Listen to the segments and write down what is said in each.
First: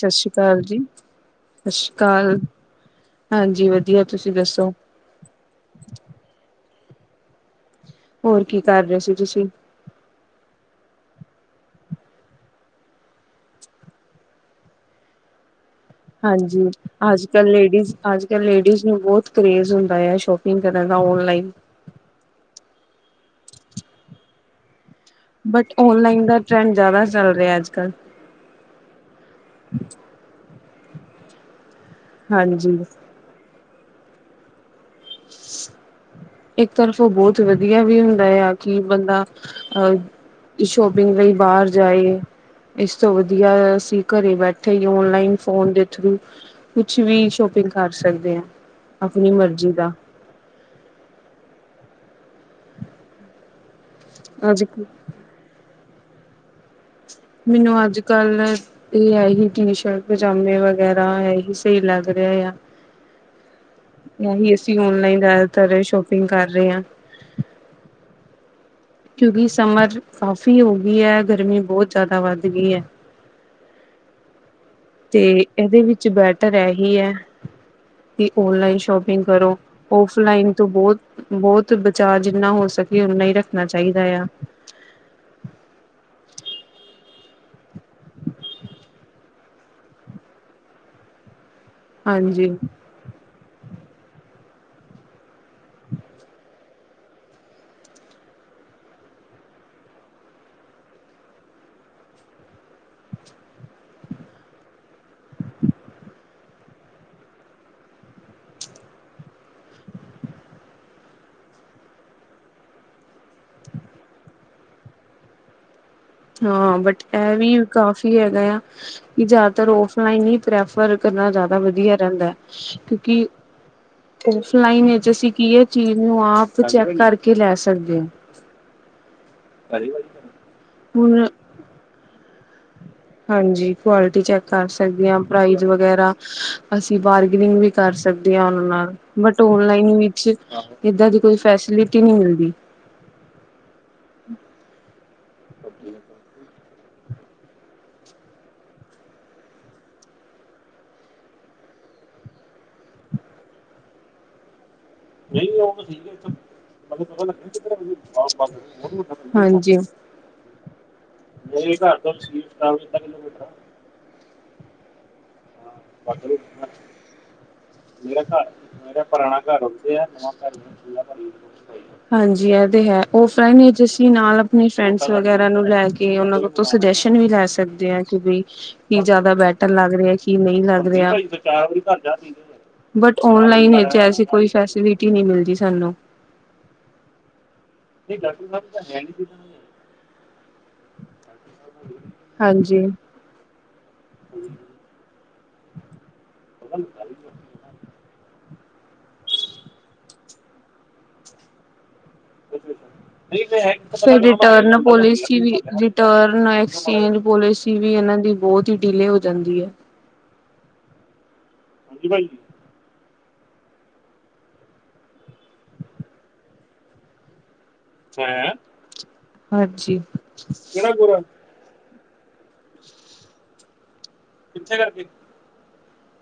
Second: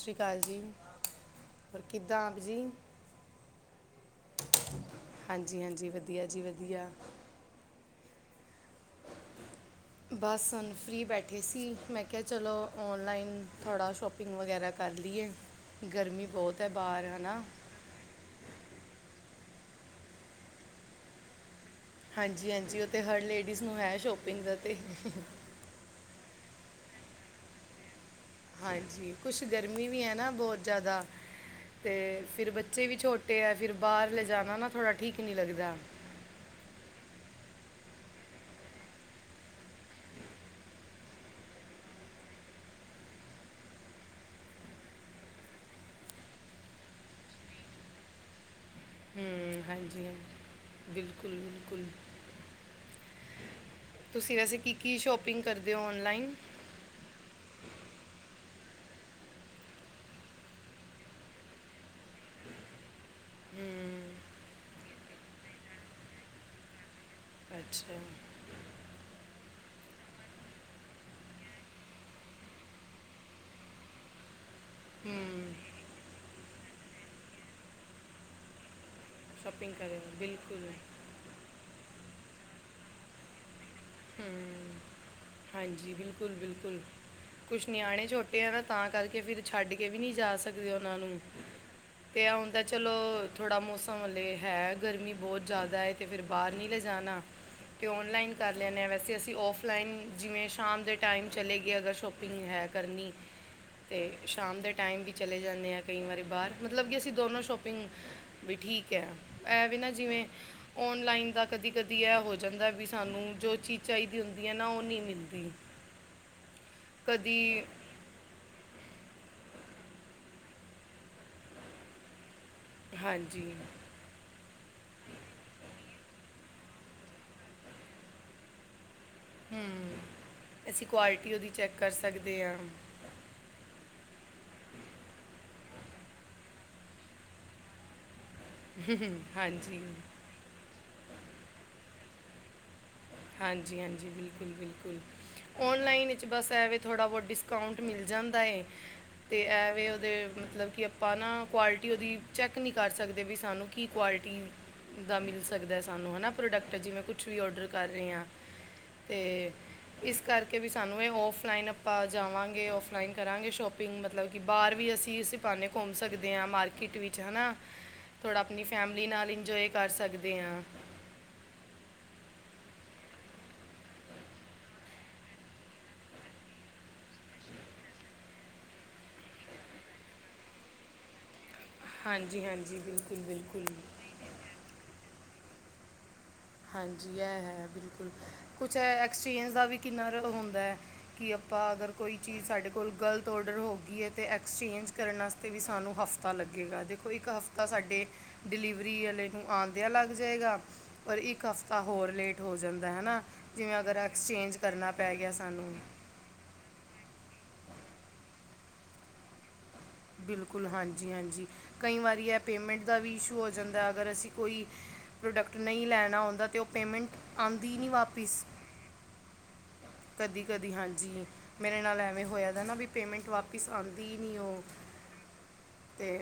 ਸਤ ਸ਼੍ਰੀ ਕਾਲ ਜੀ, ਸਤ ਹੋਰ ਸ਼੍ਰੀ ਕਿੱਦਾਂ ਆਪ ਕਾਲ। ਜੀ ਹਾਂਜੀ, ਵਧੀਆ ਤੁਸੀਂ ਦੱਸੋ? ਹਾਂਜੀ ਹਾਂਜੀ, ਵਧੀਆ ਜੀ ਵਧੀਆ। ਹੋਰ ਕੀ ਕਰ ਰੇ ਸੀ ਤੁਸੀਂ? ਬਸ ਹੋਨ ਫਰੀ ਬੈਠੇ ਸੀ ਮੈਂ ਕਿਹਾ ਚਲੋ ਔਨਲਾਈਨ ਥੋਡਾ ਸ਼ੋਪ ਪਿੰਗ ਵਗੈਰਾ ਕਰ ਲੀਏ। ਹਾਂਜੀ, ਅੱਜ-ਕੱਲ ਲੇਡੀਜ਼ ਅੱਜ ਕੱਲ੍ਹ ਲੇਡੀਜ਼ ਨੂੰ ਬਹੁਤ ਕਰੇਜ ਹੁੰਦਾ ਹੈ ਸ਼ੋਪਿੰਗ ਕਰਨ ਦਾ ਔਨਲਾਈਨ ਹਾਂਜੀ ਹਾਂਜੀ ਉੱਥੇ ਹਰ ਲੇਡੀਜ਼ ਨੂੰ ਹੈ ਸ਼ੋਪਿੰਗ ਦਾ ਤੇ ਬਟ ਔਨਲਾਈਨ ਦਾ ਟਰੈਂਡ ਜ਼ਿਆਦਾ ਚੱਲ ਰਿਹਾ ਅੱਜ ਕੱਲ੍ਹ ਹਾਂਜੀ ਕੁਛ ਗਰਮੀ ਵੀ ਹੈ ਨਾ ਬਹੁਤ ਜ਼ਿਆਦਾ ਅਤੇ ਫਿਰ ਹਾਂਜੀ ਬੱਚੇ ਵੀ ਛੋਟੇ ਤੇ ਹੈ ਫਿਰ ਬਾਹਰ ਲੇੈ ਜਾਣਾ ਨਾ ਥੋੜ੍ਹਾ ਠੀਕ ਨਹੀਂ ਲੱਦਾ ਇੱਕ ਤਰਫ ਉਹ ਬਹੁਤ ਵਧੀਆ ਵੀ ਹੁੰਦਾ ਆ ਕਿ ਬੰਦਾ ਅਹ ਸ਼ੋਪਿੰਗ ਲਈ ਬਾਹਰ ਜਾਏ ਇਸ ਤੋਂ ਵਧੀਆ ਅਸੀਂ ਘਰੇ ਬੈਠੇ ਹੀ ਓਨਲਾਈਨ ਫੋਨ ਦੇ ਥਰੂ ਕੁਛ ਵੀ ਸ਼ੋਪਿੰਗ ਕਰ ਸਕਦੇ ਹਾਂ ਆਪਣੀ ਹਮ ਮਰਜ਼ੀ ਦਾ ਹਾਂਜੀ ਹਾਂਜੀ ਬਿਲਕੁਲ ਬਿਲਕੁਲ ਤੁਸੀਂ ਵੈਸੇ ਕੀ ਅੱਜ ਕੀ ਸ਼ੋਪ ਸ਼ਪਿੰਗ ਕਰਦੇ ਹੋ ਔਨਲਾਈਨ ਮੈਨੂੰ ਅੱਜ ਕੱਲ ਇਹ ਹੈ ਹੀ ਟੀ ਸ਼ਰਟ ਪਜਾਮੇ ਵਗੈਰਾ ਇਹ ਹੀ ਸਹੀ ਲੱਗ ਰਿਹਾ ਆ ਇਹੀ ਅਸੀਂ ਓਨਲਾਈਨ ਜ਼ਿਆਦਾਤਰ ਸ਼ੋਪਿੰਗ ਕਰ ਰਹੇ ਹਾਂ ਅੱਛਾ ਕਿਉਂਕਿ ਸਮਰ ਕਾਫ਼ੀ ਹੋ ਗਈ ਹੈ ਗਰਮੀ ਬਹੁਤ ਜ਼ਿਆਦਾ ਵੱਧ ਗਈ ਹੈ ਤੇ ਇਹਦੇ ਵਿੱਚ ਬੈਟਰ ਇਹੀ ਹੈ ਕਿ ਓਨਲਾਈਨ ਸ਼ੋਪਿੰ ਪਿੰਗ ਕਰੋ ਸ਼ਾਪਿੰਗ ਕਰਿਓ ਔਫਲਾਈਨ ਬਿਲਕੁਲ ਤੋਂ ਬਹੁਤ ਬਹੁਤ ਬਚਾਅ ਜਿੰਨਾ ਹੋ ਸਕੇ ਓਨਾ ਹੀ ਰੱਖਣਾ ਚਾਹੀਦਾ ਯਾਂ ਹਮ, ਹਾਂਜੀ ਬਿਲਕੁਲ ਬਿਲਕੁਲ ਕੁਛ ਨਿਆਣੇ ਛੋਟੇ ਆ ਨਾ ਤਾਂ ਕਰਕੇ ਫਿਰ ਛੱਡ ਕੇ ਵੀ ਨਹੀਂ ਜਾ ਸਕਦੇ ਉਹਨਾਂ ਨੂੰ ਤੇ ਇਹ ਹੁਣ ਹਾਂਜੀ ਤਾਂ ਚਲੋ ਥੋੜ੍ਹਾ ਮੌਸਮ ਹਲੇ ਹੈ ਗਰਮੀ ਬਹੁਤ ਜ਼ਿਆਦਾ ਹੈ ਤੇ ਫਿਰ ਬਾਹਰ ਨਹੀਂ ਲੈਜਾਣਾ ਤੇ ਔਨਲਾਈਨ ਕਰ ਲੈਂਨੇ ਹਾਂ ਵੈਸੇ ਅਸੀਂ ਔਫਲਾਈਨ ਜਿਵੇਂ ਸ਼ਾਮ ਦੇ ਟਾਈਮ ਚਲੇ ਗਏ ਅਗਰ ਸ਼ੋਪਿੰਗ ਹੈ ਕਰਨੀ ਅਤੇ ਸ਼ਾਮ ਦੇ ਟਾਈਮ ਵੀ ਚਲੇ ਜਾਂਦੇ ਹਾਂ ਕਈ ਵਾਰੀ ਬਾਹਰ ਮਤਲਬ ਕਿ ਅਸੀਂ ਦੋਨੋਂ ਸ਼ੋਪਿੰਗ ਵੀ ਠੀਕ ਹੈ ਇਹ ਵੀ ਨਾ ਜਿਵੇਂ ਔਨਲਾਈਨ ਦਾ ਕਦੀ ਕਦੀ ਇਹ ਹੋ ਜਾਂਦਾ ਵੀ ਸਾਨੂੰ ਜੋ ਚੀਜ਼ ਚਾਹੀਦੀ ਹੁੰਦੀ ਹੈ ਨਾ ਉਹ ਨਹੀਂ ਮਿਲਦੀ ਹਾਂ ਬਟ ਇਹ ਵੀ ਕਦੀ ਕਾਫੀ ਹੈਗਾ ਯਾਂ ਕਿ ਜ਼ਿਆਦਾਤਰ ਔਫਲਾਈਨ ਹੀ ਪ੍ਰੈਫਰ ਕਰਨਾ ਜ਼ਿਆਦਾ ਵਧੀਆ ਰਹਿੰਦਾ ਹੈ ਕਿਉਂਕਿ ਹਾਂਜੀ ਔਫਲਾਈਨ ਵਿੱਚ ਅਸੀਂ ਕੀ ਹੈ ਚੀਜ਼ ਨੂੰ ਆਪ ਚੈੱਕ ਕਰਕੇ ਲੈ ਸਕਦੇ ਹਾਂ [unintelligible] ਅਸੀਂ ਹੁਣ ਕੁਆਲਿਟੀ ਉਹਦੀ ਚੈੱਕ ਕਰ ਸਕਦੇ ਹਾਂ ਹਾਂਜੀ ਕੁਆਲਿਟੀ ਚੈੱਕ ਕਰ ਸਕਦੇ ਹਾਂ ਪ੍ਰਾਈਜ਼ ਵਗੈਰਾ ਅਸੀਂ ਬਾਰਗਨਿੰਗ ਵੀ ਕਰ ਸਕਦੀ ਹ ਉਹਨਾਂ ਨਾਲ ਬਟ ਓਨਲਾਈਨ ਹਾਂਜੀ ਵਿੱਚ ਏਦਾਂ ਦੀ ਕੋਈ ਫੈਸਿਲਿਟੀ ਨਹੀਂ ਮਿਲਦੀ ਹਾਂਜੀ ਹਾਂਜੀ ਬਿਲਕੁਲ ਬਿਲਕੁਲ ਔਨਲਾਈਨ ਵਿੱਚ ਬਸ ਐਵੇਂ ਥੋੜਾ ਬਹੁਤ ਡਿਸਕਾਊਂਟ ਮਿਲ ਜਾਂਦਾ ਏ ਤੇ ਐਵੇ ਉਹਦੇ ਮਤਲਬ ਕਿ ਆਪਾਂ ਨਾ ਕੁਆਲਿਟੀ ਉਹਦੀ ਚੈੱਕ ਨਹੀਂ ਕਰ ਸਕਦੇ ਵੀ ਸਾਨੂੰ ਕੀ ਕੁਆਲਿਟੀ ਦਾ ਮਿਲ ਸਕਦਾ ਸਾਨੂੰ ਹੈ ਨਾ ਪ੍ਰੋਡਕਟ ਜਿਵੇਂ ਕੁਛ ਵੀ ਔਡਰ ਕਰ ਰਹੀ ਹਾਂ ਤੇ ਹਾਂਜੀ ਇਸ ਕਰਕੇ ਵੀ ਸਾਨੂੰ ਇਹ ਔਫਲਾਈਨ ਬਾਹਰ ਜਾਵਾਂਗੇ ਔਫਲਾਈਨ ਕਰਾਂਗੇ ਸ਼ੋਪਿੰਗ ਮਤਲਬ ਕਿ ਬਾਹਰ ਵੀ ਅਸੀਂ ਸਿਫ ਹੱਲੇ ਘੁੰਮ ਸਕਦੇ ਹਾਂ ਮਾਰਕੀਟ ਵਿੱਚ ਹਨਾ ਮੇਰਾ ਥੋੜਾ ਘਰ ਆਪਣੀ ਮੇਰਾ ਫੈਮਿਲੀ ਨਾਲ ਪੁਰਾਣਾ ਘਰ ਇੰਜੋਏ ਕਰ ਓਥੇ ਆ ਨਵਾਂ ਸਕਦੇ ਘਰ [unintelligible] ਹਾਂਜੀ ਇਹ ਤੇ ਹੈ ਔਫਲਾਈਨ ਵਿਚ ਅਸੀ ਨਾਲ ਆਪਣੇ ਫਰੈਂਡਸ ਵਗੈਰਾ ਨੂੰ ਲੈ ਕੇ ਉਹਨਾਂ ਨੂੰ ਤੋਂ ਸੁਜੈਸ਼ਨ ਵੀ ਲੈ ਸਕਦੇ ਆ ਕਿ ਬਈ ਕੀ ਜਿਆਦਾ ਬੈਟਰ ਲੱਗ ਰਿਹਾ ਕੀ ਨਹੀਂ ਲੱਗ ਰਿਹਾ ਹਾਂਜੀ ਹਾਂਜੀ ਬਿਲਕੁਲ ਬਟ ਬਿਲਕੁਲ ਔਨਲਾਈਨ ਵਿਚ ਐਸੀ ਕੋਈ ਫਲਸਿਟੀ ਨਹੀ ਮਿਲਦੀ ਸਾਨੂੰ ਹਾਂਜੀ ਇਹ ਹੈ ਬਿਲਕੁਲ ਕੁਛ ਐਕਸਚੇਂਜ ਦਾ ਵੀ ਕਿੰਨਾ ਜਿਆਦਾ ਹੁੰਦਾ ਕਿ ਆਪਾਂ ਅਗਰ ਕੋਈ ਚੀਜ਼ ਸਾਡੇ ਹਾਂਜੀ। ਕੋਲ ਗ਼ਲਤ ਔਡਰ ਹੋ ਗਈ ਹੈ ਤੇ ਐਕਸਚੇਂਜ ਕਰ ਕਰਨ ਵਾਸਤੇ ਵੀ ਸਾਨੂੰ ਹਫ਼ਤਾ ਲੱਗੇਗਾ ਦੇਖੋ ਇੱਕ ਹਫ਼ਤਾ ਤਾਂ ਸਾਡੇ ਡਿਲੀਵਰੀ ਵਾਲੇ ਨੂੰ ਆਂਦੇ ਆ ਲੱਗ ਜਾਏਗਾ ਪਰ ਇੱਕ ਹਫ਼ਤਾ ਹੋਰ ਲੇਟ ਹੋ ਜਾਂਦਾ ਹੈ ਨਾ ਜਿਵੇਂ ਅਗਰ ਐਕਸਚੇਂਜ ਕਰਨਾ ਪੈ ਗਿਆ ਸਾਨੂੰ ਟਰਨ ਐਕਸਚੇਂਜ ਪੋਲਿਸੀ ਵੀ ਇਹਨਾਂ ਦੀ ਬਹੁਤ ਹੀ ਡੀਲੇ ਹੋ ਜਾਂਦੀ ਹੈ ਬਿਲਕੁਲ ਹਾਂਜੀ ਹਾਂਜੀ ਕਈ ਵਾਰੀ ਹੈ ਪੇਮੈਂਟ ਦਾ ਵੀ ਇਸ਼ੂ ਹੋ ਜਾਂਦਾ ਅਗਰ ਅਸੀਂ ਕੋਈ ਪ੍ਰੋਡਕਟ ਨਹੀਂ ਲੈਣਾ ਹੁੰਦਾ ਤਾਂ ਉਹ ਪੇਮੈਂਟ ਆਉਂਦੀ ਨਹੀਂ ਵਾਪਿਸ ਹਾਂਜੀ। ਕਦੀ ਕਦੀ ਹਾਂਜੀ ਮੇਰੇ ਨਾਲ ਐਵੇਂ ਹੋਇਆ ਦਾ ਨਾ ਵੀ ਪੇਮੈਂਟ ਵਾਪਿਸ ਆਉਂਦੀ ਨਹੀਂ ਉਹ ਤੇ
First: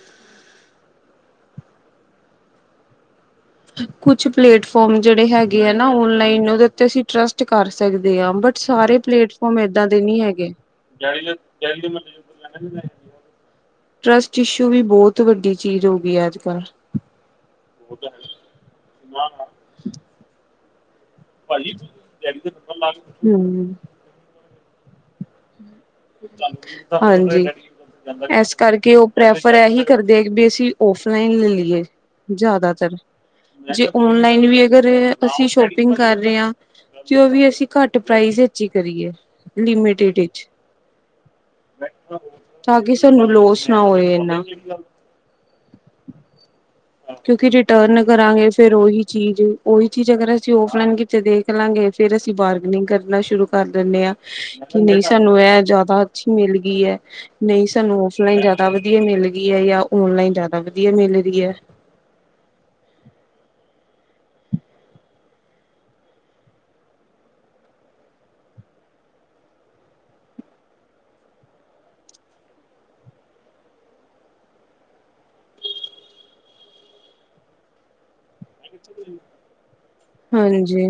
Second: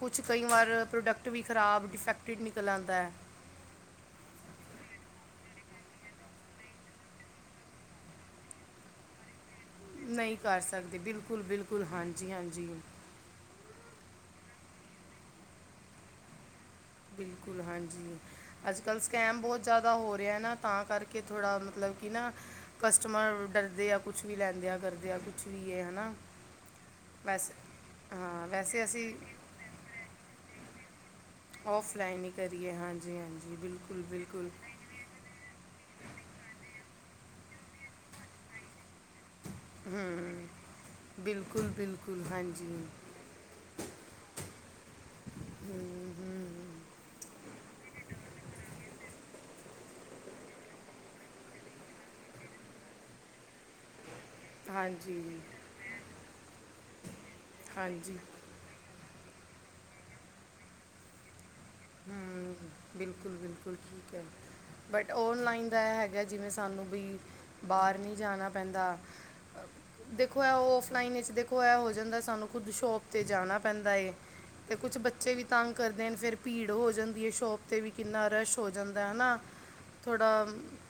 ਕੁਛ ਕਈ ਵਾਰ ਪ੍ਰੋਡਕਟ ਵੀ ਖਰਾਬ ਡਿਫੈਕਟਡ ਨਿਕਲ ਆਂਦਾ ਹੈ ਕੁਛ ਪਲੇਟਫੋਮ ਜਿਹੜੇ ਹੈਗੇ ਆ ਨਾ ਔਨਲਾਈਨ ਉਹਦੇ ਉਤੇ ਅਸੀ ਟਰਸਟ ਕਰ ਸਕਦੇ ਹਾਂ ਬਟ ਸਾਰੇ ਪਲੇਟਫਾਰਮ ਇਦਾਂ ਦੇ ਨੀ ਨਹੀਂ ਹੈਗੇ ਕਰ ਸਕਦੇ ਬਿਲਕੁਲ ਬਿਲਕੁਲ ਹਾਂਜੀ ਹਾਂਜੀ ਟਰਸਟ ਇਸ਼ੂ ਵੀ ਬਹੁਤ ਵੱਡੀ ਚੀਜ਼ ਹੋ ਗਈ ਹੈ ਅੱਜ ਕੱਲ ਬਿਲਕੁਲ ਹਾਂਜੀ ਅੱਜ ਕੱਲ ਸਕੈਮ ਬਹੁਤ ਜ਼ਿਆਦਾ ਹੋ ਰਿਹਾ ਨਾ ਤਾਂ ਕਰਕੇ ਥੋੜਾ ਮਤਲਬ ਕਿ ਨਾ ਕਸਟਮਰ ਹਮ ਡਰਦੇ ਆਪ ਕੁਛ ਵੀ ਲੈਂਦ ਆ ਕਰਦ ਆ ਕੁਛ ਵੀ ਇਹ ਹੈਨਾ ਹਾਂਜੀ ਹਾਂ ਇਸ ਵੈਸੇ ਕਰਕੇ ਉਹ ਅਸੀਂ ਪ੍ਰੈਫਰ ਇਹੀ ਕਰਦੇ ਆ ਵੀ ਅਸੀਂ ਔਫਲਾਈਨ ਲੈ ਲਈਏ ਆਫਲਾਈਨ ਹੀ ਕਰੀਏ ਜ਼ਿਆਦਾਤਰ ਹਾਂਜੀ ਹਾਂਜੀ ਜੇ ਬਿਲਕੁਲ ਔਨਲਾਈਨ ਬਿਲਕੁਲ ਵੀ ਅਗਰ ਅਸੀਂ ਸ਼ੋਪਿੰਗ ਕਰ ਰਹੇ ਹਾਂ ਜੇ ਉਹ ਵੀ ਅਸੀਂ ਘੱਟ ਪ੍ਰਾਈਜ਼ ਵਿੱਚ ਹੀ ਕਰੀਏ ਲਿਮਟਿਡ ਹੂ ਵਿੱਚ ਬਿਲਕੁਲ ਬਿਲਕੁਲ ਹਾਂਜੀ ਤਾਂ ਕਿ ਸਾਨੂੰ ਲੋਸ਼ ਨਾ ਹੋਵੇ ਇਨਾ ਹੂ ਹੂ ਹੂ,,, ਕਿਉਂਕਿ ਰਿਟਰਨ ਕਰਾਂਗੇ ਫੇਿਰ ਉਹੀ ਚੀਜ਼ ਉਹੀ ਚੀਜ਼ ਅਗਰ ਅਸੀਂ ਔਫਲਾਈਨ ਕਿਤੇ ਦੇਖ ਦੇਖਲਾਂਗੇ ਫਿਰ ਅਸੀਂ ਬਾਰਗਨਿੰਗ ਕਰਨਾ ਸ਼ੁਰੂ ਕਰ ਦਿੰਦੇ ਹਾਂ ਕਿ ਇਹ ਸਾਨੂੰ ਹਾਂਜੀ ਇਹ ਜ਼ਿਆਦਾ ਅੱਛੀ ਮਿਲ ਗਈ ਹੈ ਨਹੀਂ ਸਾਨੂੰ ਹਾਂਜੀ ਔਫਲਾਈਨ ਜ਼ਿਆਦਾ ਤਾਂ ਵਧੀਆ ਮਿਲ ਗਈ ਹੈ ਜਾਂ ਔਨਲਾਈਨ ਜ਼ਿਆਦਾ ਵਧੀਆ ਮਿਲ ਗਈ ਹੈ। ਹੂ ਬਿਲਕੁਲ ਬਿਲਕੁਲ ਠੀਕ ਹੈ। ਬਟ ਔਨਲਾਈਨ ਦਾ ਇਹ ਹੈਗਾ ਜਿਵੇਂ ਸਾਨੂੰ ਵੀ ਬਾਹਰ ਨਹੀਂ ਜਾਣਾ ਪੈਂਦਾ ਅ, ਦੇਖੋ ਹੈ ਉਹ ਔਫਲਾਈਨ ਵਿੱਚ ਦੇਖੋ ਇਹ ਹੋ ਜਾਂਦਾ ਸਾਨੂੰ ਖੁਦ ਸ਼ੋਪ ਤੇ ਜਾਣਾ ਪੈਂਦਾ ਤੇ ਕੁਛ ਬੱਚੇ ਵੀ ਤੰਗ ਕਰਦੇ ਨੇ ਫਿਰ ਭੀੜ ਹੋ ਜਾਂਦੀ ਹੈ ਸ਼ੋਪ 'ਤੇ ਵੀ ਕਿੰਨਾ ਰਸ਼ ਹੋ ਜਾਂਦਾ ਹੈਨਾ ਥੋੜਾ ਹਾਂਜੀ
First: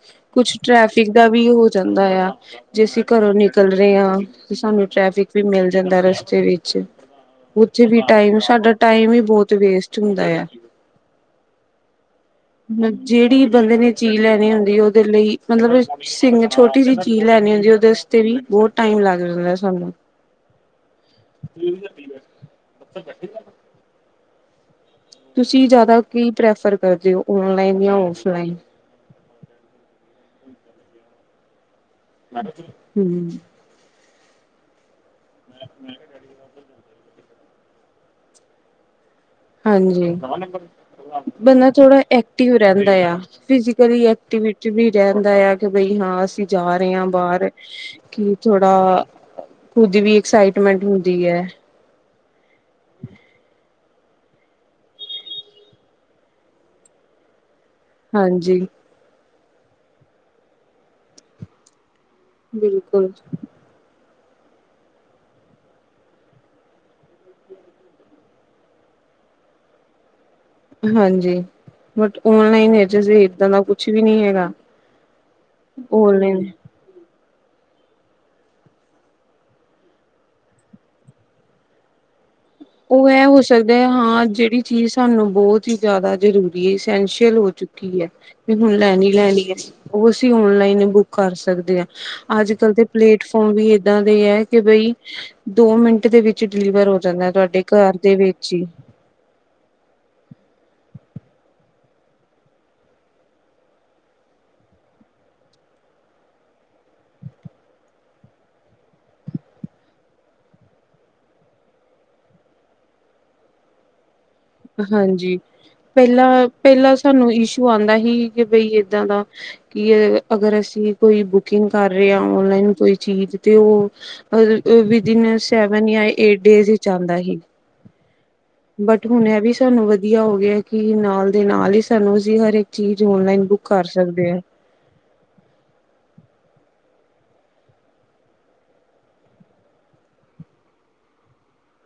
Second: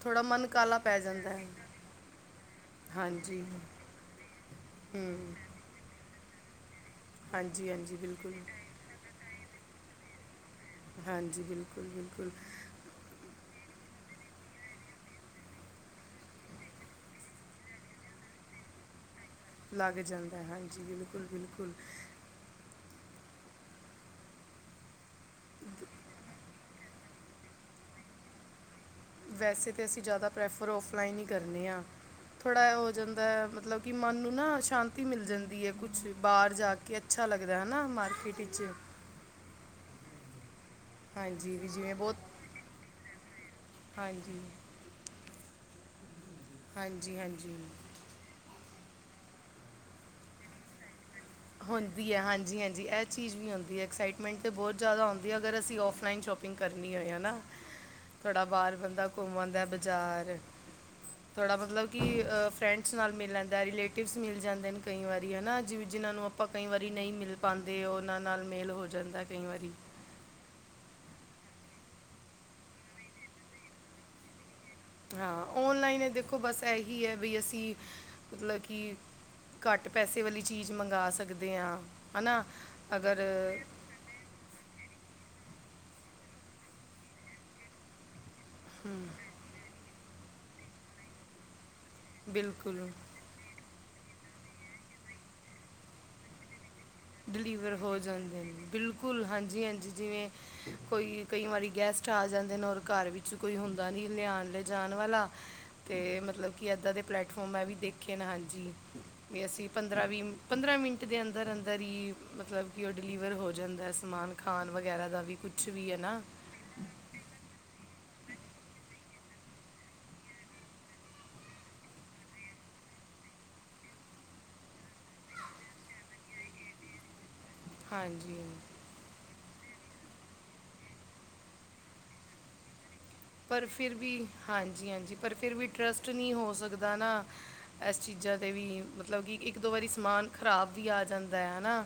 ਥੋੜਾ ਮਨ ਕੁਛ ਕਾਲਾ ਪੈ ਟ੍ਰੈਫਿਕ ਦਾ ਜਾਂਦਾ ਹੈ ਵੀ ਹੋ ਜਾਂਦਾ ਆ ਜੇ ਅਸੀਂ ਘਰੋਂ ਹਾਂਜੀ ਨਿਕਲ ਰਹੇ ਹਾਂ ਕਿ ਸਾਨੂੰ ਟ੍ਰੈਫਿਕ ਹੂੰ ਵੀ ਮਿਲ ਜਾਂਦਾ ਰਸਤੇ ਵਿੱਚ ਹਾਂਜੀ ਉੱਥੇ ਹਾਂਜੀ ਵੀ ਬਿਲਕੁਲ ਟਾਈਮ ਸਾਡਾ ਟਾਈਮ ਹੀ ਬਹੁਤ ਵੇਸਟ ਹੁੰਦਾ ਆ ਹਾਂਜੀ ਬਿਲਕੁਲ -ਬਿਲਕੁਲ। ਜਿਹੜੀ ਬੰਦੇ ਨੇ ਚੀਜ਼ ਲੈਣੀ ਹੁੰਦੀ ਉਹਦੇ ਲਈ ਮਤਲਬ ਸਿੰ ਛੋਟੀ ਜਿਹੀ ਚੀਜ਼ ਲੈਣੀ ਹੁੰਦੀ ਉਹਦੇ ਤੇ ਵੀ ਬਹੁਤ ਟਾਈਮ ਲੱਗ ਜਾਂਦਾ ਸਾਨੂੰ ਲੱਗ ਜਾਂਦਾ ਹੈ ਹਾਂਜੀ ਬਿਲਕੁਲ, ਬਿਲਕੁਲ ਬੱਥੇ ਬੈਠੀ ਤੁਸੀਂ ਜ਼ਿਆਦਾ ਕੀ ਪ੍ਰੈਫਰ ਕਰਦੇ ਹੋ ਔਨਲਾਈਨ ਜਾਂ ਔਫਲਾਈਨ ਵੈਸੇ ਤਾਂ ਅਸੀਂ ਜ਼ਿਆਦਾ ਪ੍ਰੈਫਰ ਔਫਲਾਈਨ ਹੀ ਕਰਨੇ ਹਾਂ ਥੋੜ੍ਹਾ ਜਿ ਹੋ ਜਾਂਦਾ ਹੂੰ ਮਤਲਬ ਕਿ ਮਨ ਨੂੰ ਨਾ ਸ਼ਾਂਤੀ ਮਿਲ ਜਾਂਦੀ ਹੈ ਕੁਛ ਬਾਹਰ ਜਾ ਕੇ ਕਿ ਅੱਛਾ ਲੱਗਦਾ ਹੈ ਨਾ ਮਾਰਕੀਟ ਵਿੱਚ ਹਾਂਜੀ ਹਾਂਜੀ ਵੀ ਬੰਦਾ ਜਿਵੇਂ ਥੋੜਾ ਬਹੁਤ ਐਕਟਿਵ ਰਹਿੰਦਾ ਆ ਕਦੀ ਹਾਂਜੀ ਐਕਟੀਵਿਟੀ ਵੀ ਰਹਿੰਦਾ ਆ ਕਿ ਬਈ ਹਾਂ ਅਸੀਂ ਜਾ ਰਹੇ ਹਾਂ ਹਾਂਜੀ ਬਾਹਰ ਹਾਂਜੀ ਕਿ ਥੋੜਾ ਖੁਦ ਵੀ ਐਕਸਾਈਟਮੈਂਟ ਹੁੰਦੀ ਹੈ ਹੁੰਦੀ ਹੈ ਹਾਂਜੀ- ਹਾਂਜੀ ਇਹ ਚੀਜ਼ ਵੀ ਹੁੰਦੀ ਹੈ ਐਕਸਾਈਟਮੈਂਟ ਬਹੁਤ ਜ਼ਿਆਦਾ ਹੁੰਦੀ ਹੈ ਅਗਰ ਅਸੀਂ ਔਫਲਾਈਨ ਸ਼ੋਪਿੰਗ ਕੁਕਿੰਗ ਕਰਨੀ ਹੋ ਨਾ ਹ ਥੋੜਾ ਬਾਹਰ ਬੰਦਾ ਘੁੰਮਣ ਦਾ ਬਜ਼ਾਰ, ਥੋੜਾ ਮਤਲਬ ਕਿ ਫਰੈਂਡਸ ਬਿਲਕੁਲ ਨਾਲ ਮਿਲ ਲੈਂਦਾ, ਰਿਲੇਟਿਵਸ ਮਿਲ ਜਾਂਦੇ ਨੇ ਕਈ ਵਾਰੀ ਹੈ ਨਾ ਜਿ ਜਿਨ੍ਹਾਂ ਨੂੰ ਆਪ ਆਪਾਂ ਕਈ ਵਾਰੀ ਨਹੀਂ ਮਿਲ ਪਾਉਂਦੇ, ਉਹਨਾਂ ਨਾਲ ਮੇਲ ਹੋ ਜਾਂਦਾ ਕਈ ਵਾਰੀ ਹਾਂਜੀ ਬਟ ਓਨਲਾਈਨਜ ਇਦਾਂ ਦਾ ਕੁਛ ਵੀ ਨਹੀ ਹੈਗਾ ਹਾਂ ਆਨਲਾਈਨ ਦੇਖੋ ਓਨਲਾਈਨ ਬਸ ਇਹੀ ਹੈ ਵੀ ਅਸੀਂ ਮਤਲਬ ਕਿ ਘੱਟ ਪੈਸੇ ਵਾਲੀ ਚੀਜ਼ ਮੰਗਵਾ ਸਕਦੇ ਹਾਂ ਹਨਾ ਉਹ ਅਗਰ ਐ ਹੋ ਸਕਦਾ ਹਾਂ ਜਿਹੜੀ ਚੀਜ਼ ਸਾਨੂੰ ਬਹੁਤ ਹੀ ਜ਼ਿਆਦਾ ਜ਼ਰੂਰੀ ਹੈ ਇਸਸੈਂਸ਼ੀਅਲ ਹੋ ਚੁੱਕੀ ਹੈ। ਹੁਣ ਲੈਣੀ ਲੈ ਲਈਏ ਉਹ ਸੀ ਆਨਲਾਈਨ ਬੁੱਕ ਕਰ ਸਕਦੇ ਆ ਅੱਜ ਕੱਲ ਤੇ ਬਿਲਕੁਲ ਪਲੇਟ ਫੋਰਮ ਵੀ ਏਦਾਂ ਦੇ ਹੈ, ਕਿ ਬਈ ਦੋ ਮਿੰਟ ਦੇ, ਵਿੱਚ ਡਿਲੀਵਰ ਹੋ ਜਾਂਦਾ ਤੁਹਾਡੇ, ਸਾਡੇ ਘਰ ਦੇ ਵਿੱਚ ਹੀ ਕੁਲ ਹਾਂਜੀ- ਹਾਂਜੀ ਜਿਵੇਂ, ਕੋਈ ਕਈ ਵਾਰੀ ਗੈਸਟ ਆ ਜਾਂਦੇ ਨੇ ਔਰ ਘਰ ਵਿੱਚ ਕੋਈ ਹੁੰਦਾ ਨਹੀਂ ਲਿਆਉਣ ਲੈਜਣ ਵਾਲਾ ਤੇ ਮਤਲਬ ਕਿ ਇੱਦਾਂ ਦੇ ਪਲੈਟਫੋਮ ਹੈ ਵੀ ਦੇਖੇ ਨਾ ਹਾਂਜੀ ਵੀ ਅਸੀਂ ਪੰਦਰਾਂ ਵੀਹ ਪੰਦਰਾਂ ਮਿੰਟ ਦੇ ਅੰਦਰ-ਅੰਦਰ ਧ ਹੀ ਮਤਲਬ ਕਿ ਉਹ ਡਿਲੀਵਰ ਹੋ ਜਾਂਦਾ ਸਮਾਨ ਖਾਣ ਵਗੈਰਾ ਦਾ ਵੀ ਹਾਂਜੀ ਕੁਛ ਵੀ ਹੈ ਨਾ ਪਹਿਲਾਂ ਪਹਿਲਾਂ ਸਾਨੂੰ ਇਸ਼ੂ ਆਉਂਦਾ ਸੀ ਕਿ ਬਈ ਏਦਾਂ ਦਾ ਕੀ ਅਗਰ ਅਸੀਂ ਕੋਈ ਬੁਕਿੰਗ ਕਰ ਰਹੇ ਆ ਆਨਲਾਈਨ ਕੋਈ ਚੀਜ਼ ਤੇ ਉਹ ਬਿਦਇਨ ਸੈਵਨ ਜਾਂ ਏਟ ਡੇਜ਼ ਹੀ ਚਲਦਾ ਸੀ। ਹਾਂਜੀ, ਬਟ ਹੁਣ ਇਹ ਵੀ ਸਾਨੂੰ ਵਧੀਆ ਹੋ ਗਿਆ ਕਿ ਨਾਲ ਦੇ ਨਾਲ ਹੀ ਸਾਨੂੰ ਅਸੀਂ ਹਰ ਇੱਕ ਚੀਜ਼ ਔਨਲਾਈਨ ਬੁੱਕ ਪਰ ਕਰ ਫਿਰ ਵੀ, ਸਕਦੇ ਹਾਂ ਹਾਂਜੀ- ਹਾਂਜੀ, ਪਰ ਫਿਰ ਵੀ ਟਰਸਟ ਨਹੀਂ ਹੋ ਸਕਦਾ ਨਾ। ਇਸ ਚੀਜ਼ਾਂ 'ਤੇ ਵੀ ਮਤਲਬ ਕਿ ਇੱਕ ਦੋ ਵਾਰੀ ਸਮਾਨ ਖ਼ਰਾਬ ਵੀ ਆ ਜਾਂਦਾ ਹੈ ਹਨਾ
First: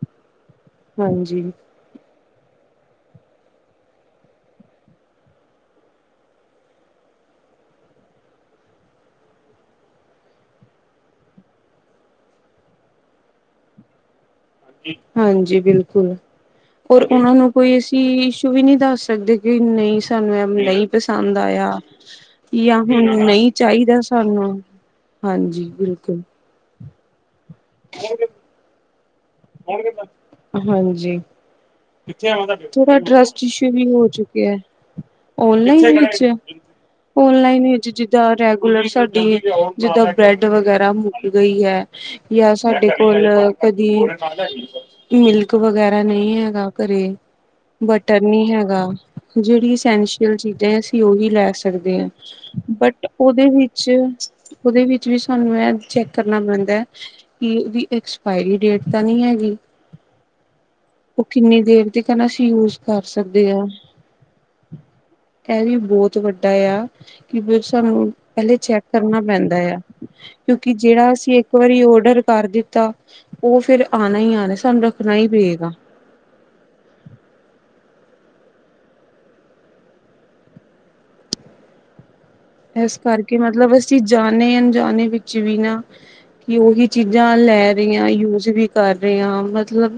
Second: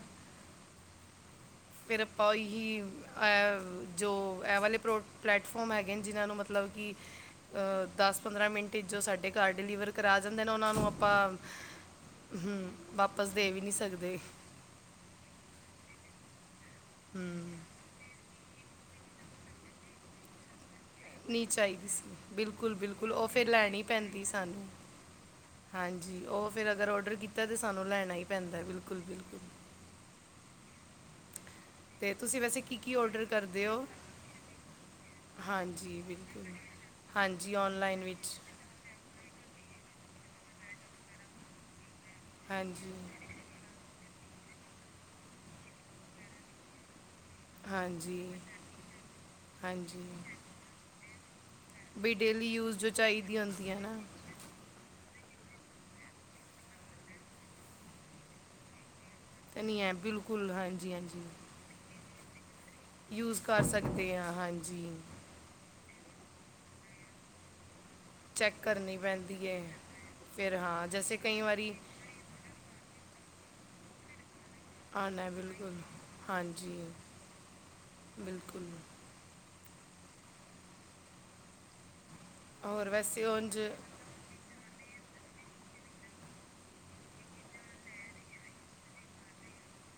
ਹਾਂਜੀ, ਫਿਰ ਆਪਾਂਹੀ ਐ ਜੋ ਐ ਵਾਲੇ ਪ੍ਰੋ ਪਲੈਟਫੋਮ ਹੈਗੇ ਨੇ, ਜਿਨ੍ਹਾਂ ਨੂੰ ਮਤਲਬ ਕਿ, ਦਸ ਪੰਦਰਾਂ ਮਿੰਟ ਜੋ ਸਾਡੇ ਘਰ ਡਿਲੀਵਰ ਕਰਾ ਜਾਂਦੇ ਨੇ ਉਹਨਾਂ ਨੂੰ ਆਪਾਂ, ਹਮ ਵਾਪਸ ਦੇ ਵੀ ਨਹੀ ਸਕਦੇ ਹਾਂਜੀ, ਬਿਲਕੁਲ ਹੋਰ ਉਹਨਾਂ ਨੂੰ ਹਮ, ਕੋਈ ਅਸੀਂ ਇਸ਼ੂ ਵੀ ਨਹੀ ਦੱਸ ਸਕਦੇ ਕਿ ਨਹੀਂ ਸਾਨੂੰ ਐ ਨਹੀਂ ਪਸੰਦ ਨਹੀਂ ਆਇਆ ਚਾਹੀਦੀ ਸੀ ਬਿਲਕੁਲ, ਜਾਂ ਬਿਲਕੁਲ ਹੁਣ ਉਹ ਫਿਰ ਨਹੀਂ ਲੈਣੀ ਚਾਹੀਦਾ ਪੈਂਦੀ ਸਾਨੂੰ ਹਾਂਜੀ ਬਿਲਕੁਲ ਹਾਂਜੀ ਉਹ ਫਿਰ ਅਗਰ ਓਡਰ ਕੀਤਾ ਤੇ ਸਾਨੂੰ ਲੈਣਾ ਹੀ ਪੈਂਦਾ ਬਿਲਕੁਲ- ਬਿਲਕੁਲ ਹਾਂਜੀ ਤੇ ਤੁਸੀਂ ਵੈਸੇ ਕੀ ਕੀ ਥੋੜਾ ਆਰਡਰ ਟਰੱਸਟ ਕਰਦੇ ਇਸ਼ੂ ਵੀ ਹੋ ਚੁੱਕਿਆ ਹੈ, ਓਨਲਾਈਨ ਹਾਂਜੀ ਵਿੱਚ, ਬਿਲਕੁਲ ਹਾਂਜੀ ਓਨਲਾਈਨ ਵਿੱਚ ਆਨਲਾਈਨ ਜਿੱਦਾਂ ਸਾਡੀ ਜਿਦਾਂ ਬ੍ਰੈਡ ਵਗੈਰਾ ਮੁੱਕ ਗਈ ਹੈ ਜਾਂ ਸਾਡੇ ਹਾਂਜੀ ਕੋਲ ਕਦੀ ਮਿਲਕ ਵਗੈਰਾ ਨਹੀਂ ਹੈਗਾ ਘਰੇ। ਬਟਰ ਹਾਂਜੀ ਨਹੀਂ ਹੈਗਾ। ਜਿਹੜੀ ਹਾਂਜੀ ਅਸੈਂਸ਼ੀਅਲ ਚੀਜ਼ਾਂ ਅਸੀਂ ਉਹੀ ਲੈ ਸਕ ਸਕਦੇ ਹਾਂ। ਵੀ ਡੇਲੀ ਯੂਜ਼ ਜੋ ਬਟ ਚਾਹੀਦੀ ਉਹਦੇ ਹੁੰਦੀ ਹੈ ਵਿੱਚ ਨਾ ਓਦੇ ਵਿਚ ਵੀ ਸਾਨੂੰ ਆ ਚੈੱਕ ਕਰਨਾ ਪੈਂਦਾ ਹੈ। ਕਿ ਉਹਓਦੀ ਐਕਸਪਾਇਰੀ ਡੇਟ ਤਾਂ ਨਹੀਂ ਹੈ। ਤਾਂ ਨਹੀਂ ਹੈ ਬਿਲਕੁਲ, ਹਾਂਜੀ- ਹਾਂਜੀ। ਦੇ ਦੇਰ ਤੱਕ। ਹੰਦਾ ਸੀ ਯੂਜ। ਕਰ ਯੂਜ ਸਕਦੇ ਕਰ ਹਾਂ ਸਕਦੇ ਹਾਂ। ਹਾਂਜੀ। ਇਹ ਵੀ ਬਹੁਤ ਵੱਡਾ ਆ। ਕਿ ਸਾਨੂੰ ਪਹਿਲੇ ਚੈੱਕ ਕਰਨੀ ਕਰਨਾ ਪੈਂਦੀ ਪੈਂਦਾ ਹੈ ਆ। ਫਿਰ ਕਿਉਂਕਿ ਹਾਂ ਜਿਹੜਾ ਜੈਸੇ ਅਸੀਂ ਕਈ ਇੱਕ ਵਾਰੀ ਓਡਰ ਕਰ ਦਿੱਤਾ। ਉਹ ਫੇਰ ਆਉਣਾ ਹੀ ਆਣਾ। ਸਾਨੂੰ ਰੱਖਣਾ ਆਉਣਾ ਹੀ ਹੈ ਪਏਗਾ। ਬਿਲਕੁਲ ਹਾਂਜੀ। ਬਿਲਕੁਲ, ਔਰ ਇਸ ਵੈਸੇ ਕਰਕੇ ਉਂਝ ਮਤਲਬ ਅਸੀਂ ਜਾਣੇ ਅ ਜਾਾਣੇ ਵਿੱਚ ਵੀ ਨਾ। ਕਿ ਉਹੀ ਚੀਜ਼ਾਂ ਲੈ ਰਹੀਆਂ ਵੀ ਯੂਜ ਵੀ ਕਰ ਰਹੇ ਹਾਂ। ਮਤਲਬ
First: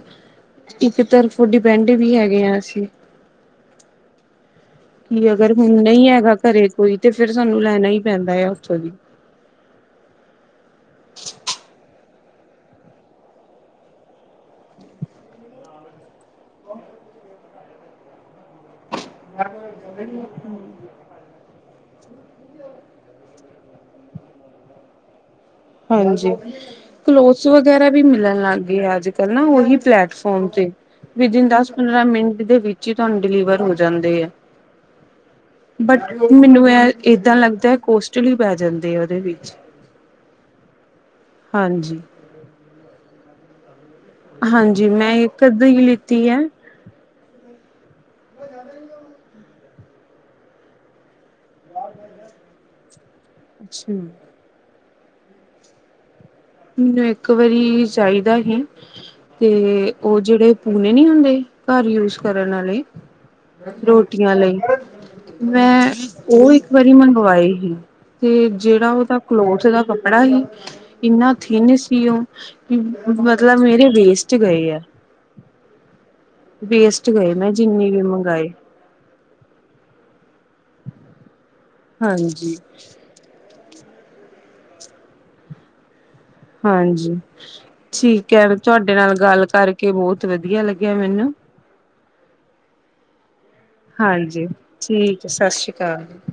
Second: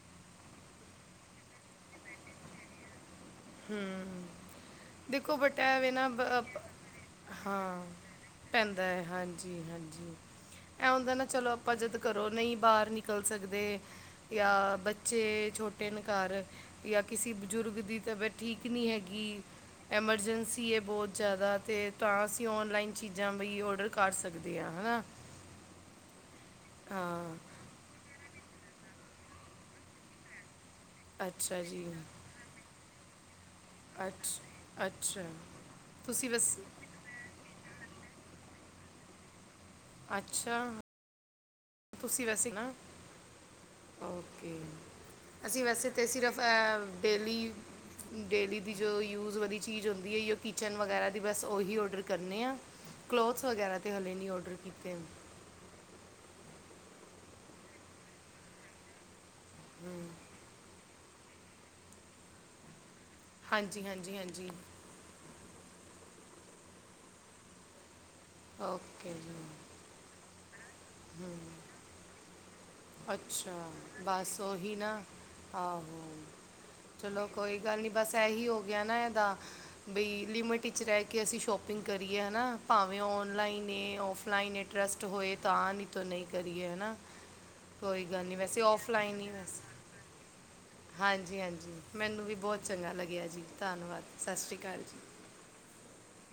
ਇੱਕ ਤਰਫ ਡਿਪੈਂਡ ਵੀ ਹੈਗੇ ਹਾਂ, ਅਸੀਂ। ਹ। ਕਿ ਦੇਖੋ ਅਗਰ ਹੁਣ ਬਟਾਵੇ ਨਹੀਂ ਨਾ। ਹੈਗਾ ਘਰੇ ਕੋਈ ਤੇ ਫਿਰ ਸਾਨੂੰ ਹਾਂ ਲੈਣਾ ਹੀ ਆ ਉੱਥੋਂ ਪੈਂਦਾ ਦੀ ਹੈ। ਹਾਂਜੀ, ਹਾਂਜੀ। ਐ ਹੁੰਦਾ ਨਾ ਚਲੋ ਆਪਾਂ ਜਿੱਦ ਕਰੋ ਨਹੀਂ ਬਾਹਰ ਨਿਕਲ ਸਕਦੇ। ਜਾਂ ਬੱਚੇ ਛੋਟੇ ਨੇ ਘਰ, ਜਾਂ ਕਿਸੇ ਬਜ਼ੁਰਗ ਦੀ ਤਬੀਅਤ, ਠੀਕ ਨਹੀਂ ਹੈਗੀ। ਐਮਰਜੈਂਸੀ ਹੈ ਬਹੁਤ਼। ਜ਼ਿਆਦਾ ਤੇ ਤਾਂ ਅਸੀਂ ਓਨਲਾਈਨ ਚੀਜ਼ਾਂ ਵੀ ਓਡਰ ਕਰ ਸਕਦੇ ਹਾਂ, ਹਨਾ। ਹਾਂਜੀ। ਹਾਂ ਕਲੋਥਸ ਵਗਰਾ਼ ਵਗੈਰਾ ਵੀ ਮਿਲਣ ਲੱਗ ਗਏ ਆ ਅੱਜ ਕੱਲ ਨਾ ਉਹੀ ਪਲੈਟਫੋਮ ਤੇ। ਵਿਦ ਇਨ ਅੱਛਾ ਦਸ ਜੀ -ਪੰਦਰਾਂ ਮਿੰਟ। ਦੇ ਵਿੱਚ ਹੀ ਤੁਹਾਨੂੰ ਡਿਲੀਵਰ ਹੋ ਜਾਂਦੇ ਆ। ਅੱਛਾ ਅੱਛਾ ਬਟ ਤੁਸੀਂ ਵੈਸੇ ਮੈਨੂੰ ਇਹ। ਏਦਾਂ ਲੱਗਦਾ ਕੋਸਟਲੀ ਪੈ ਜਾਂਦੇ ਆ ਉਹਦੇ ਵਿੱਚ। ਅੱਛਾ। ਹਾਂਜੀ। ਅਸੀਂ ਵੈਸੇ ਨਾ, ਓਕੇ, ਹਾਂਜੀ ਮੈਂ ਇੱਕ ਅੱਧ ਅਸੀਂ ਹੀ ਵੈਸੇ ਤਾਂ ਲਿੱਤੀ ਹੈ ਸਿਰਫ। ਡੈਲੀ। ਡੇਲੀ ਦੀ ਜੋ ਯੂਜ਼ ਵਾਲੀ ਚੀਜ਼ ਹੁੰਦੀ ਹੈ। ਜ ਕਿਚਨ ਵਗੈਰਾ ਦੀ ਬਸ ਉਹੀ ਔਡਰ ਕਰਨੇ ਹਾਂ। ਕਲੋਥਸ ਵਗੈਰਾ ਤਾਂ ਅੱਛਾ ਹੁਣੇ ਨਹੀਂ ਔਡਰ ਕੀਤੇ ਹਨ। ਮੈਨੂੰ ਇੱਕ ਵਾਰੀ ਚਾਹੀਦਾ ਸੀ। ਤੇ ਉਹ ਜਿਹੜੇ ਪੂਣੇ ਨੀ ਹੁੰਦੇ ਘਰ ਯੂਜ ਕਰਨ ਵਾਲੇ਼। ਹਾਂਜੀ ਹਾਂਜੀ ਰੋਟੀਆਂ ਹਾਂਜੀ ਲਈ। ਮੈਂ ਉਹ ਇੱਕ ਵਾਰੀ ਮੰਗਵਾਈ ਸੀ। ਤੇ ਜਿਹੜਾ ਓਕੇ ਉਹਦਾ ਜੀ ਕਲੋਥ ਦਾ ਕੱਪੜਾ ‌ ਬੜਾ ਹੀ ਇੰਨਾ ਥਿੰਨ ਸੀ। ਉਹ ਕਿ ਮਤਲਬ ਅੱਛਾ। ਮੇਰੇ ਵੇਸਟ ਬਸ ੳ। ਗਏ ਹੀ ਆ ਨਾ ਆਹੋ। ਵੇਸਟ ਚਲੋ ਗਏ ਮੈਂ ਕੋਈ ਗੱਲ ਨ ਜਿੰਨੀ ਵੀ ਬਸ ਇਹੀ ਮੰਗਵਾਏ ਹੋ ਗਿਆ ਨਾ ਇਹਦਾ। ਬਈ, ਲਿਮਿਟ ਵਿੱਚ ਰਹਿ਼ ਕਿ ਅਸੀਂ ਸ਼ੋਪਿੰਗ ਕਰੀਏ ਹੈ ਨਾ। ਹਾਂਜੀ ਭਾਵੇਂ ਔਨਲਾਈਨ ਏ, ਔਫਲਾਈਨ ਇ ਟਰਸਟ ਹੋਏ ਤਾਂ ਨ। ਤਾ ਨਹੀਂ ਕਰੀਏ ਹੈ। ਹਮ। ਕੋਈ ਗੱਲ ਨਹੀਂ ਵੈਸੇ ਔਫਲਾਈਨ ਹੀ ਵੈਸ ਬਹੁਤ ਵਧੀਆ ਲੱਗਿਆ ਮੈਨੂੰ ਹਾਂਜੀ- ਹਾਂਜੀ। ਮੈਨੂੰ ਵੀ ਬਹੁਤ ਚੰਗਾ ਲੱਗਿਆ ਜੀ। ਧੰਨਵਾਦ। ਸਤਿ ਹਾਂਜੀ ਸ਼੍ਰੀ ਅਕਾਲ ਜੀ। ਠੀਕ ਹੈ। ਸਤਿ ਸ਼੍ਰੀ ਅਕਾਲ ਜੀ।